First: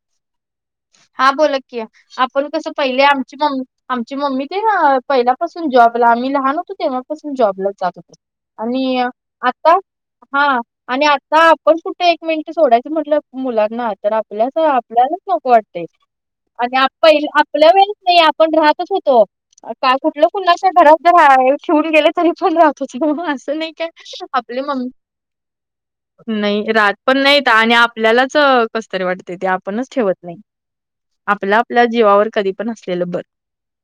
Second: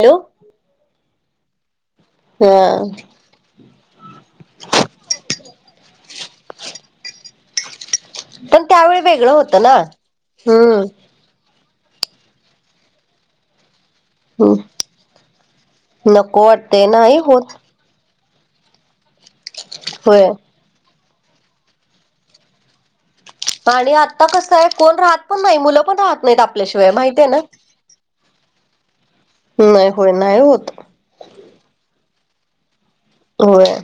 Hello हा बलात आपण कस हा पहिले आ आमची मम्मी ते पहिल्यापासून जॉबला आम्ही लहान होतो तेव्हापासून जॉबला जात होते. पण आणि त्यावेळी वेगळं होतं आता ना हा आणि हम् आता पण कुठे एक मिनिट सोडायचं म्हटलं मुलांना तर आपल्या आपल्यालाच नको वाटतय नको वाटते आणि नाही पहि होत आपल्या वेळे नाही आपण राहतच होतो का होय कुठलं कुणा घरात [unintelligible] ठेवून गेले तरी पण राहतो तो. नाई काय आणि आता कसं आपले आहे मम्मी कोण राहत पण नाही मुलं पण राहत नाहीत नाही आपल्याशिवाय रात पण माहितीय ना नाहीत आणि आपल्यालाच अ कस तरी वाटत नाही होय नाही होत. आपलं आपल्या जीवावर कधी पण असलेलं बरं. होय.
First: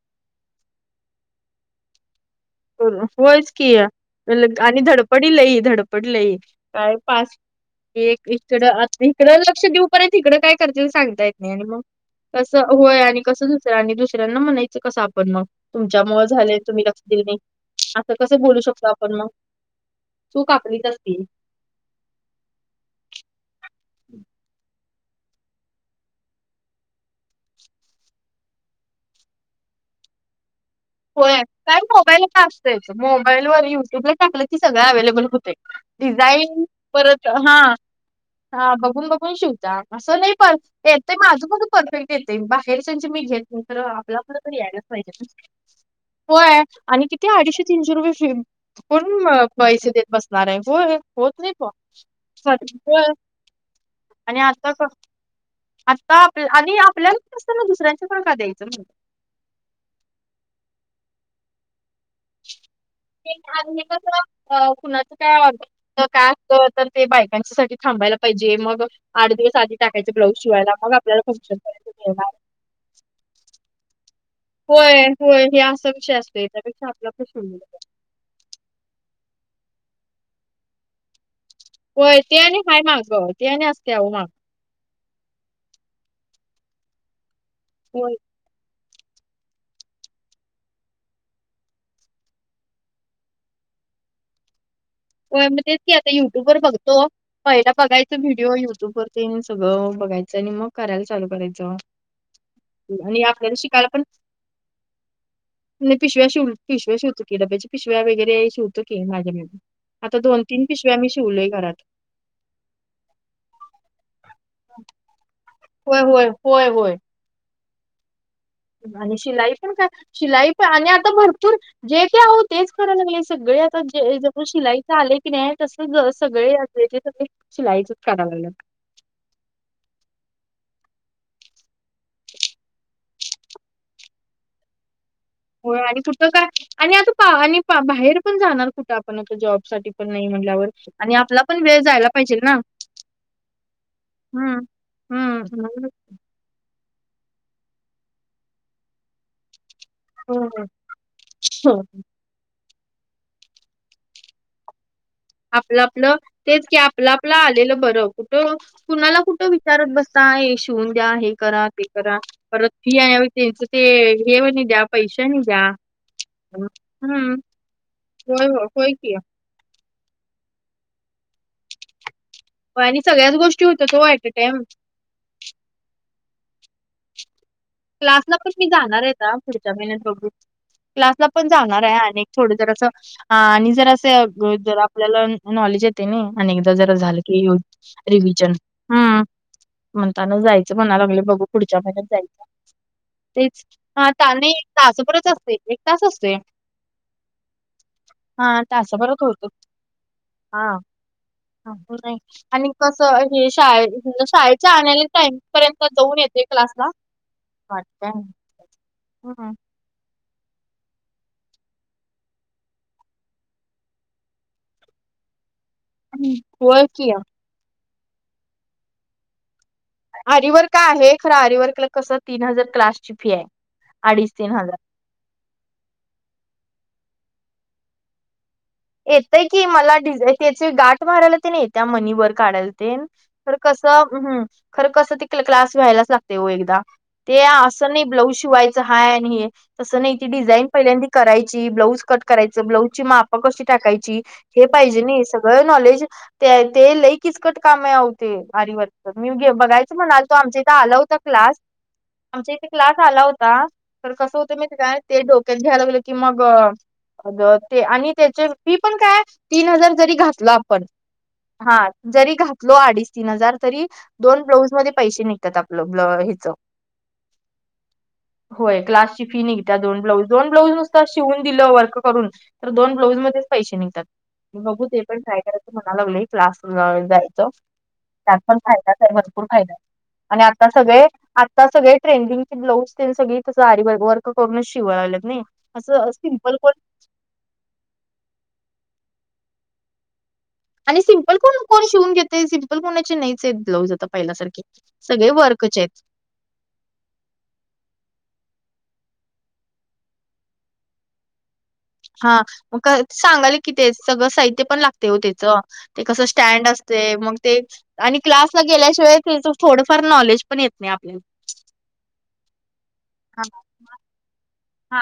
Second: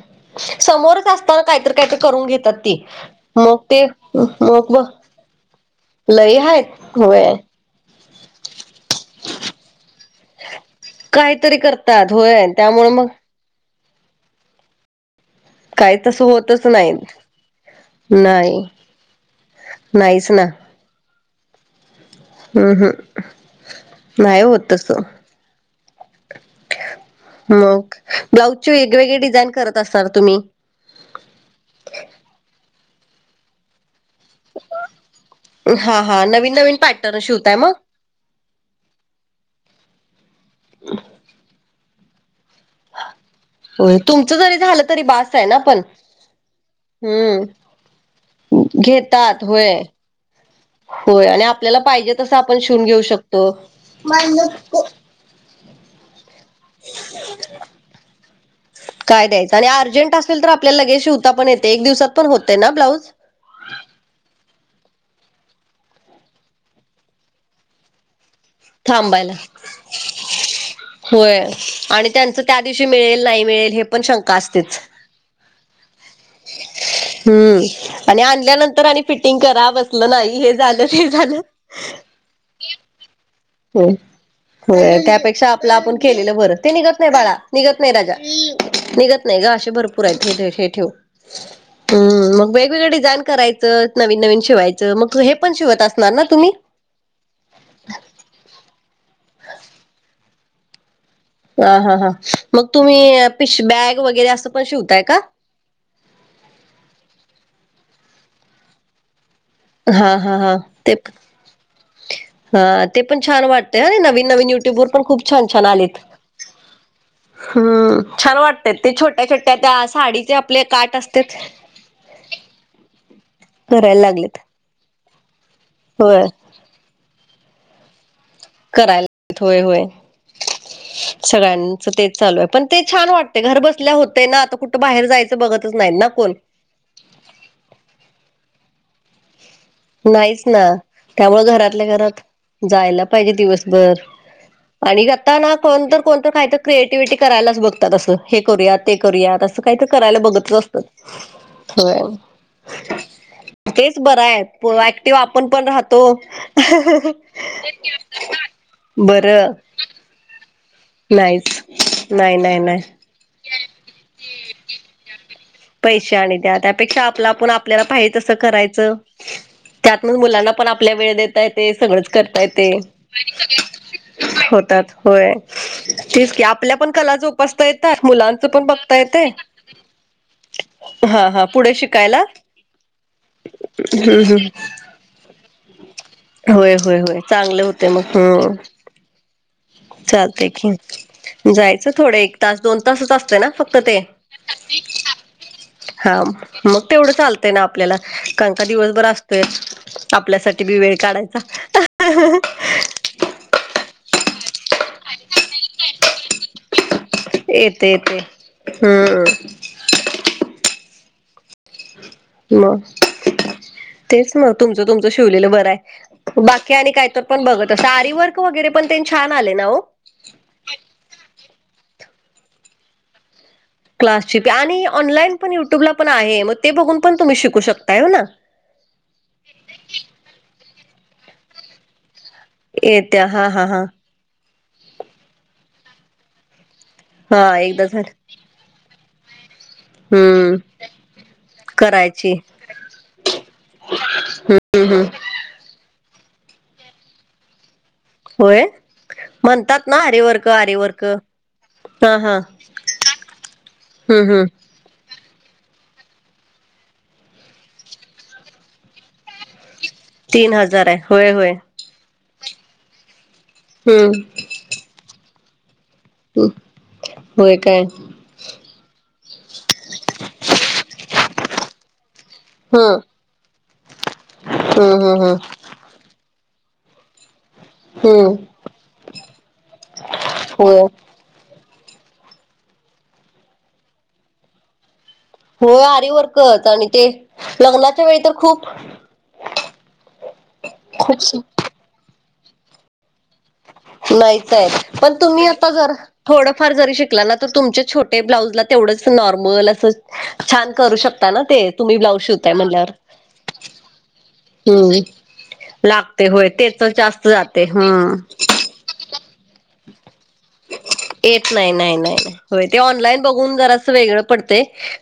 समोरच असताना काहीतरी काहीतरी करून घेतात ती मग ते मग. प लई धडपड लई काय आहेत पा होय एक इकड इकडं लक्ष देऊ. तिकडं काय करते सांगता येत नाही काहीतरी आणि मग करतात होय कसं त्यामुळे होय मग आणि कसं. दुस आणि दुसऱ्यांना म्हणायचं कस आपण मग. काही तुमच्या तसं मुळ झालेय होतच तुम्ही नाही लक्ष दिल नाही असं कसे बोलू नाही शकतो आपण मग नाहीच चूकापलीच असती. हम्म हम्म नाहीय होतस. मग ब्लाउजचे वेगवेगळे डिझाईन करत असणार तुम्ही. हो काय मोबाईल फ असतयच मोबाईल व युट्यूब ल. टाक सगळ अव्लेबल होते हा हा नवीन डिझाईन नवीन पॅटर्न परत शिवताय हा मग? हा बघून बघून शिवता असं नाही पर येतय माझं पण परफेक्ट येतय बा खरसचे मी घेत नाही तर होय आपला क तुमचं जरी तरी झालं यायलाच पाहिजे बास आहे ना. पण होय आणि तिथे अडीचशे हम्म तीनशे रुपये फी पून घेतात होय. पैसे देत बसत. होय आणि आपल्याला पाहिजे तस आपण शिवून घेऊ होय. शकतो. आणि आता क- आता आप आणि आपल्या असताना दुसऱ्यांच्या पण काय द्यायचंण. काय द्यायचं आणि अर्जंट असल तर आपल्याला लगे शिवता पण येते एक दिवसात पण होतेय ना ब्लाऊज. आणि हे कस कुणाचं काय काय असत तर ते बायकांच्या साठी थांबायला पाहिजे मग आठ थांबायला. दिवस आधी टाकायचे ब्लाऊज शिवायला मग आपल्याला होय फंक्शन पर्यंत आणि मिळणार. त्यांचं त्या दिवशी मिळेल नाही मिळेल हे पण शंका असते. होय होय हे असा विषय असतोय याच्यापेक्षा आपला प्रश हम्म आणि आणल्यानंतर आणि फिटिंग करा बसलं नाही हे झालं ते झालं होय ते नाही खाय माग त्या न आ असते आ माग हो त्यापेक्षा आपलं आपण केलेलं भर ते निघत नाही बाळा निघत नाही होय राजा निघत नाही ग असे भरपूर आहेत हे हे ठेव हम् मग वेगवेगळ डिझाईन करायचं नवीन नवीन शिवायचं मग हे पण शिवत असणार ना तुम्ही तो पहिला बघायचा व्हिडिओ युट्यूब वरती सगळं बघायचं आणि मग करायला चालू करायचं ह हा हां मग तुम्ही आणि आपल्याला पिश शिकायला बॅग वगैरे असं पण शिवताय का नाही पिशव्या शव पिशव्या शवोी डब्या पिव्या वगैरे शवतोी माझ्या म हा हा हा ते हा ते पण छान वाटतं नवीन नवीन युट्यूब वर पण खूप छान छान आले होय होय होय होय हम्म र वाट आणि शिलाई पण काय शिलाई पण आणि काठ आता असतात भरपूर जे काय आहू तेच कराय लागले सगळे आता करायला जे लागलेत ज शिलाई ले की नाही तसच होय सगळे असलेचे शिलाईच कराव लाग करायला होय होय सगळ्यांच तेच चालू आहे पण ते छान वाट ते घर बसल्या होते ना आता कुठ बाहेर जायचं बघ हो आणि कुठं काय आणि आता आणि बाहेर पण जाणार कुठं आपण आता जॉब साठी पण नाही नाहीच ना म्हटल्यावर आणि आपला त्यामुळे पण वेळ घरातल्या जायला घरात पाहिजेल ना. जायला पाहिजे दिवसभर हम्म. आणि आता ना हम्म. कोणत कोणतं खायचं क्रिएटिव्हटी करायलाच बघतात असं हे करूया ते करूयात अस काही तर करायला बघत असत हो तेच बरं आहेत ऍक्टिव आपण पण आपलं राहतो आपलं तेच की आपलं आपलं आलेलं बरं कुठं कुणाला कुठ बरं विचारत बस शिवून द्या हे करा ते नाहीच करा नाही नाही परत नाही फी आहे त्यांच ते हे द्या पैसे नाही पैसे आणि त्या त्यापेक्षा आपला आपण आपल्याला पाही तस होय हो होय करायचं की त्यात म मुलांना पण आपल्या वेळ देतय ते सगळंच कर ते होय आणि सगळ्याच गोष्टी होत्या तो ऍट अ टाइम होतात होय तेठीच की आपल्या पण कला जोपासता येतात मुलांचं पण बघता येते जमीन थोब क्लासला हा हा पण पुढे जाणार शिकायला आहे अक थोड जर असं आणि जर असं जर आपल्याला नॉलेज य ते नाही आणि होय एकदा जरा होय होय झालं की चांगले होते मग रिव्हजन हम्म ह चालते कि पुढच्या जायचं महिन्यात थोड जायचं एक तास दोन तासच असत ना तेच फक्त ते हा ता नाही एक तासभरच असते एक तास हा असते मग तेवढं चालत ना आपल्याला हा कांका दिवसभर तासभरच असतोय होतो आपल्यासाठी हा बी वेळ काढायचा कस हे शाळे शाळेच्या आल्या टाइम पर्यंत जाऊन येते क्लासला येत येत वाटतय हम्म मग तेच मग तुमचं तुमचं शिवलेलं बरं आहे बाकी होय आणि की काहीत पण बघत अस आरीवर्क वगैरे पण छान आले ना हो आरवर् का आहे खर अरवर्कला कस तीन हजार क्लास ची फी आहे अडीच क्लासची प तीन हजार आणि ऑनलाईन पण युट्यूबला पण आहे मग ते बघून पण तुम्ही शिकू शकताय हो ना येतय की मला ि त्याचे गाठ मारायला ते नाही येत्या मनी वर काढ येत्या हा तर हा कस हा खरं कसं त क्लास व्या्हायलाच लागते एकदा ते हा एकदा असं नाही झालं ब्लाऊज शिवाय तस नाही त हम्म डिझाईन पहिल्यांदी करायची ब्लाउज कट करायची करायचं ब्लाउजची मापा कशी हे हम्म पाहिजे हम्म नई सगळ नॉलेज ते लई किचकट काम आव ते होय आरीवरचं मी म्हणतात बघायच ना म्हणालतो आरीवर्क आमच्या इथं आला आरीवर्क होता क्लास हा हा आमच्या इथे क्लास आला होता तर हम्म कसं हम्म होतं मी काय ते डोक्यात घ्याय लागलो की मग, अगं ते आणि त्याचे मी पण काय तीन हजार जरी घातलं तीन आपण हजार आहे होय होय हा जरी घातलो अडीच तीन हजार तरी हम्म दोन ब्लाऊज मध्ये पैसे नाही त्यात आपलं ब्ल हिच होय काय होय क्लासची फी निघत्या दोन ब्लाऊज दोन ब्लाऊज नुसतं शिवून दिलं वर्क करून तर दोन हम्म ब्लाऊज मध्येच पैसेे निघतात बघू ते हम्म पण हम्म ट्राय हम्म करायचं म्हणालागलोय क्लासला जायचं हम्म त्यात पण फायदाच आहे भरपूर फायदा आणि आता होय सगळे आता सगळे ट्रेंडिंगची ब्लाउज तेन सगळी तसं आरी वर्क करूनच शिवालागलेत नाही हो असं आरी सिम्पल वर्कचं कोण आणि ते लग्नाच्या वेळी तर खूप आणि सिम्पल कोण कोण शिवून घेतंय सिम्पल कोणाचे नाहीच हाईत ब्लाउज आता नाहीच पहिल्यासारखे आहे पण सगळे तुम्ही आता वर्कचे जर आहेत. थोडंफार जरी शिकला ना तर तुमचे छोटे ब्लाउजला तेवढंच नॉर्मल असं छान करू शकता ना ते. तुम्ही ब्लाऊज हा शिवताय मग म्हणल्यावर सांगाल कि ते सगळं साहित्य पण हम्म लागते हो त्याचं. ते कस लागते होय स्टँड तेच असते जास्त मग ते जाते हम्म आणि क्लास गेल्याशिवाय त्याच थोडफार नॉलेज पण येत नाही आपल्याला येत नाही नाही नाही नाही होय ते ऑनलाईन बघून हा जरासं वेगळं पडतंय हा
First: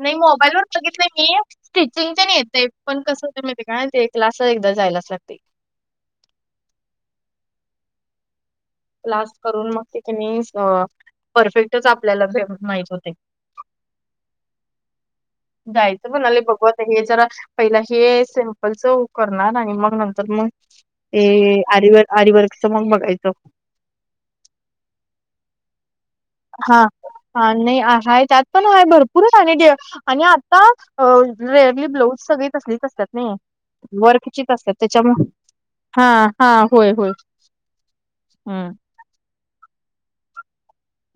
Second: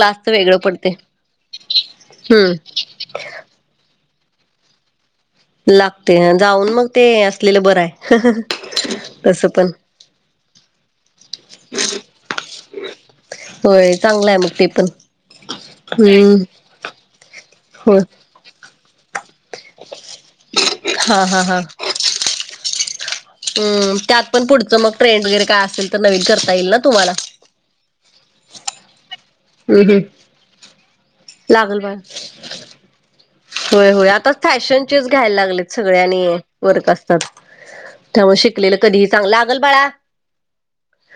नाही मोबाईल वर बघितलंय मी स्टिचिंग तेन हम्म येतय पण कसं होतय माहिते काय ते क्लास ला एकदा जायलाच लागतंय लागते जाऊन मग ते असलेलं बरं आहे क्लास तसं पण करून मग ते कनी परफेक्टच आपल्याला भे माहीत होते होय चांगलं आहे मग ते पण जायचं म्हणालोय हम्म बघू आता हे जरा पहिला हो हे सिम्पलच करणार आणि मग नंतर मग हा ते हा हा आरीवर्क आरीवर्कचं मग बघायचं हम्म त्यात पण पुढचं मग ट्रेंड वगैरे काय असेल तर नवीन करता येईल ना तुम्हाला. हा नाही हाय त्यात पण हाय भर पूर हम् [unintelligible] हम्. आणि आता लागल रेअरली बाळ ब्लाउज सगळी तसलीच असतात नाही. होय होय आता वर्कचीच असतात फॅशनचेच त्याच्यामुळे घ्यायला लागलेत सगळे आणि हां. हां. वर्क होय, होय. असतात. त्यामुळे हं. शिकलेलं कधीही चांगलं लागंल बाळा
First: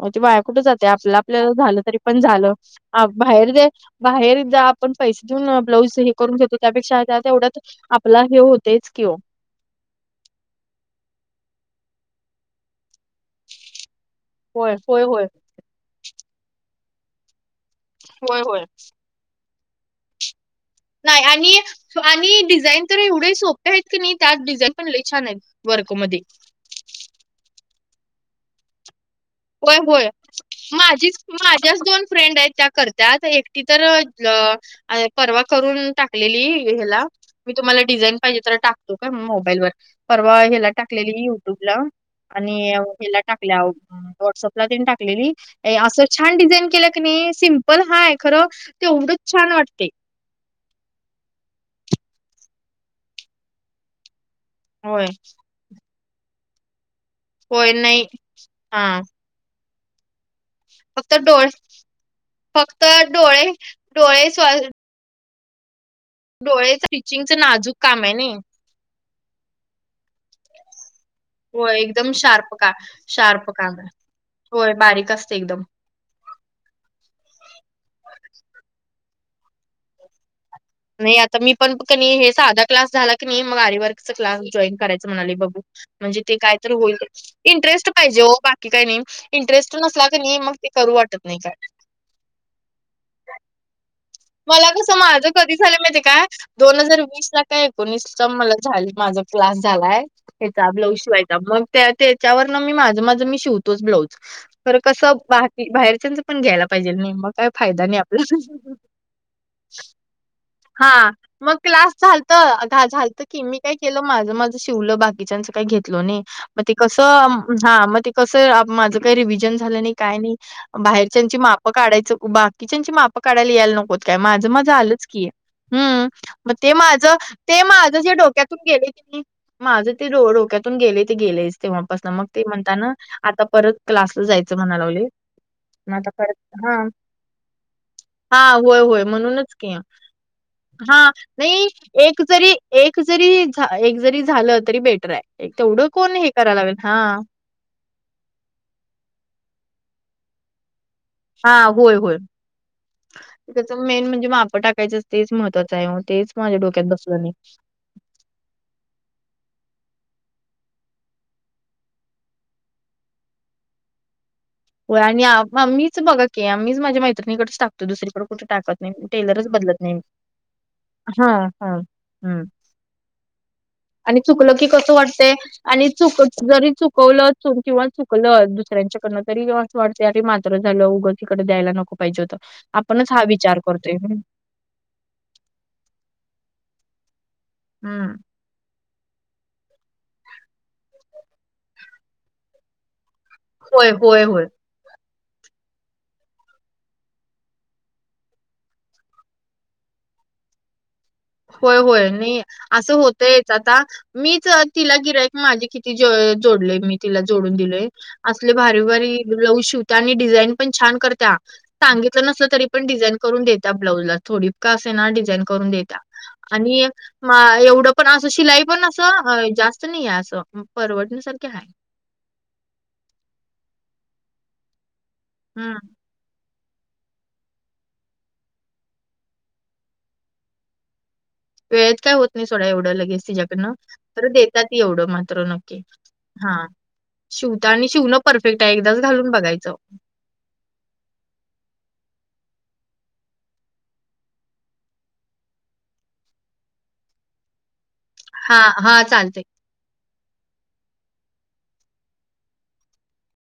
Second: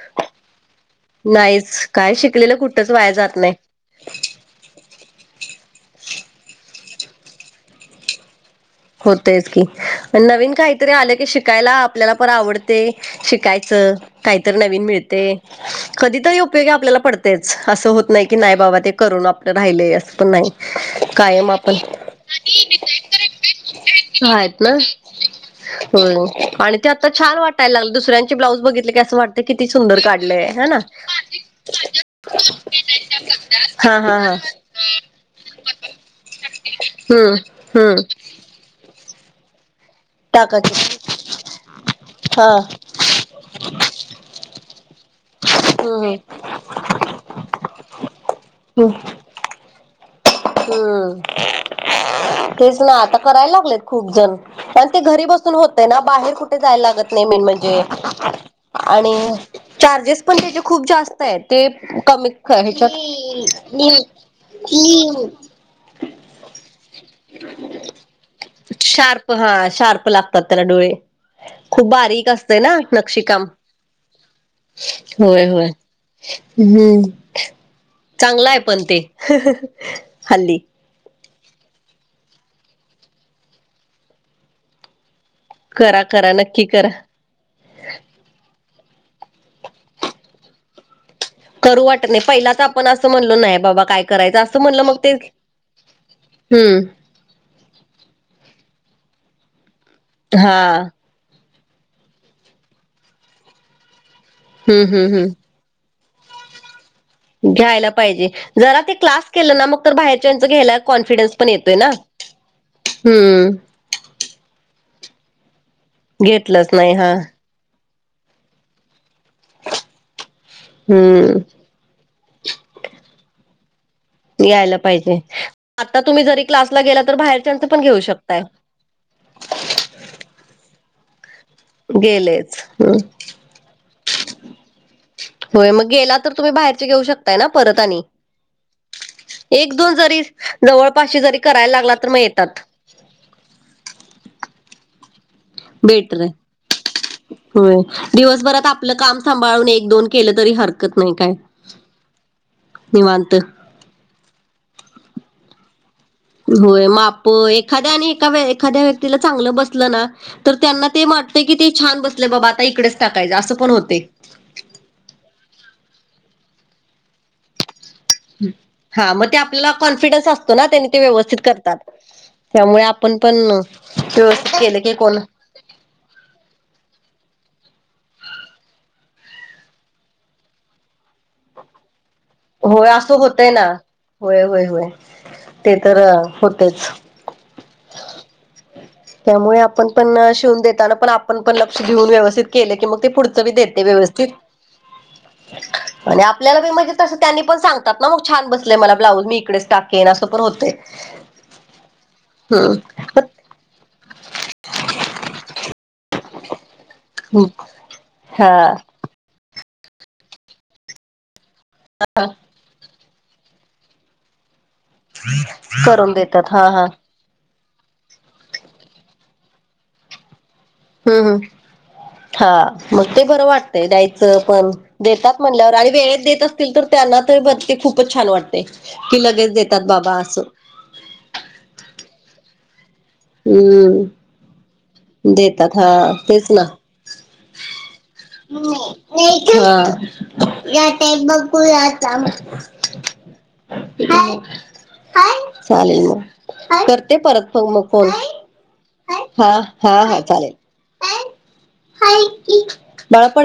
अहो ते वाया कुठे जाते आपल्या आपल्याला झालं नाहीच तरी काय पण झालं शिकलेलं कुठंच वाया जात बाहेर नाही. दे बाहेर जा आपण पैसे देऊन ब्लाऊज हे करून घेतो त्यापेक्षा त्या तेवढ्याच आपला हे होत होतेयचं की नवीन काहीतरी आले की शिकायला आपल्याला पण आवड ते शिकायचं काहीतरी होय नवीन होय मिळते होय. कधीतरी उपयोगी आपल्याला पडत तेच असं होत नाही की होय नाही होय बाबा ते करून आपलं राहिले असं पण नाही. नाही कायम आणि आपण आणि डिझाईन तर एवढं सोप आहेत की नाही त्यात आहेत डिझाईन ना पण लई छान आहेत होय वर्कमध्ये आणि ते आता छान वाटायला लागलं दुसऱ्यांचे ब्लाऊज बघितले की असं वाटं होय होय माझीच माझ्याच दोन फ्रेंड आहेत त्या करत्यात एकटी तर हा हा हा अ परवा करून टाकलेली ह्याला हम्म मी तुम्हाला हम्म डिझाईन पाहिजे तर टाकतो काय मोबाईलवर. परवा याला टाकायचे टाकलेली युट्यूब ला हा आणि ह्याला टाकल्या व्हॉट्सअपला तेन टाकलेली असं हम्म छान डिझाईन केल्या कनी सिम्पल हाय खरं हम्म तेवढेच छान वाटतय हम्म [inaudible] तेच ना आता करायला लागलेत. खूप जण अन ते होय घरी बसून होतय ना बाहेर कुठ जायला लागत नाही मेन होय म्हणजे नाही हा आणि चार्जेस पण त्याचे खूप फक्त जास्त आहे डोळे ते कमी फक्त डोळे याच्यात डोळे स्व [unintelligible] [unintelligible] डोळे स्टिचिंगचं नाजूक काम आहे नाही. [unintelligible] शार्प हा शार्प लागतात त्याला डोळे. [unintelligible] होय खूप एकदम बारीक शार्प असते का ना नक्षीकाम शार्प काम होय बारीक असते होय एकदम. होय. [unintelligible] हम्म चांगलं आहे पण ते हल्ली [unintelligible] नाही आता मी पण का नई हे साधा क्लास झाला की नाही मग आर वर्कचा क्लास जॉईन करायचं म्हणाले बघू. करा म्हणजे करा ते काय नक्की तर करा होईल ते [unintelligible] इंटरेस्ट पाहिजे हो बाकी काही नाही इंटरेस्ट नसला क नाही मग ते करू वाटत नाही काय. करू वाटत नाही पहिलाच आपण अस म्हणलो नाही बाबा काय [unintelligible] मला म्हणलं कस मग ते माझं कधी झालं माहिती काय हम्म दोन हजार वीस ला काय एकोणीस मला झा माझा क्लास झालाय हा याचा ब्लऊ शिवायचा मग त्या त्याच्यावर न मी माझं माझं मी शिवतोच ब्लाउज तर हम्म हम्म कसं हम्म बाहेरच्यांच पण घ्यायला पाहिजे नाही मग काय फायदा घ्यायला नाही पाहिजे आपला. जरा ते क्लास केलं ना [unintelligible] बाहेरच्यांच घ्यायला हा कॉन्फिडन्स पण मग येतोय ना क्लास झालत घा झालत की हम्म मी काय केलं माझ माझं शिवलं बाकीच्यांच काही घेतल नाही मग घेतलंच ते नाही हा कसं हा मग ते कसं माझं काही रिव्हजन झालं नाही काय नाही हम्म बाहेरच्याची मा काढायचं बाकीच्याची माप काढायला यायला नको [unintelligible] काय माझं माझं यायला आलंच पाहिजे की आता हम् तुम्ही जरी मग ते क्लासला माझ गेला तर बाहेरच्यांच ते पण माझ घेऊ ज शकताय डोक्यातून गेले की [unintelligible] माझं ते डो डोक्यातून गेले ते गेलेच [unintelligible] तेव्हापास मग ते गेलेच म्हणताना आता परत क्लासला जायचं म्हणा लावले. होय मग गेला तर तुम्ही बाहेरचे घेऊ शकताय ना परत आणि हा हो [unintelligible] एक दोन जरी हा जवळपाशी जरी नाही करायला लागला तर मग एक जरी येतात. एक जरी झा एक जरी झालं तरी बेटर आहे तेवढं कोण बेटर हे आहे करायला लावेल हा होय दिवसभरात आपलं काम सांभाळून एक दोन केलं तरी हरकत त नाही काय हा होय होय. निवांत त्याच मेन म्हणजे माप टाकायचं अस तेच महत्वाचं आहे ओ तेच [unintelligible] होय बसलं माप नाही. एखाद्या आणि एका एखाद्या व्यक्तीला चांगलं बसलं ना तर त्यांना ते वाटत की ते छान बसले बाबा आता इकडेच टाकायचं असं पण होते हो आणि मीच बघा की आम्हीच माझ्या मैत्रिणीकडेच टाकत दुसरीकडे कुठे हा नाही मग ते टेलरच आपल्याला बदलत नाही. कॉनफिडन्स असतो ना त्यानी ते हा व्यवस्थित हा करतात हम्म त्यामुळे [unintelligible] [inaudible] [unintelligible] आणि चुकलं की केलं कसं कोण वाटतंय [unintelligible] आणि चुक जरी चुकवलं किंवा चुकलं दुसऱ्यांच्याकडनं तरी वाटतंय अरे मात्र झालं उगच इकडे द्यायला नको पाहिजे होत [unintelligible] होय असं होतय ना होय होय होय ते तर होतेच हम्म [unintelligible] त्यामुळे आपण पण शिवून देताना पण आपण पण लक्ष देेऊन व्यवस्थित केले की मग ते पुढ तरी देते व्यवस्थित [unintelligible] ब [unintelligible] आणि आपल्याला बी म्हणजे तसं त्यांनी पण सांगतात ना मग छान बसलेय मला ब्लाऊज मी इकडेच टाकेन असं पण होतय होय होय नाही असं होतय हम्म [unintelligible] आता मीच तिला गिरायक माझे किती ज जोडलेय मी तिला जोडून दिलय असले हा भारी भारी ब्लाऊज शिवतेय आणि डिझाईन पण छान करते सांगितलं नसलं तरी पण डिझाईन करून देता ब्लाऊज ला थोडी का असे ना डिझाईन करून देता देतात हा आणि हा एवढं पण असं शिलाई पण असं जास्त नाही आहे असं हम् हम् परवडण्यासारखी आहे. हा मग ते बरं वाटतंय द्यायचं पण देतात म्हणल्यावर हं. आणि वेळेत देतात [unintelligible] तर त्यांना ते पण ते खूपच छान वाटते की लगेच देतात बाबा असं वेळेत काय होत नाही सोडा एवढं लगेच तिच्याकडनं हम्म तर देतात एवढं मात्र देतात नक्की हा तेच हा ना शिवता आणि शिवणं परफेक्ट आहे एकदाच घालून बघायचं हा या टाईप बघुया थांब चालेल मग करते परत फोन मग होय हां हां चालतंय. हा हा हा चालेल हाय बाळा पडशील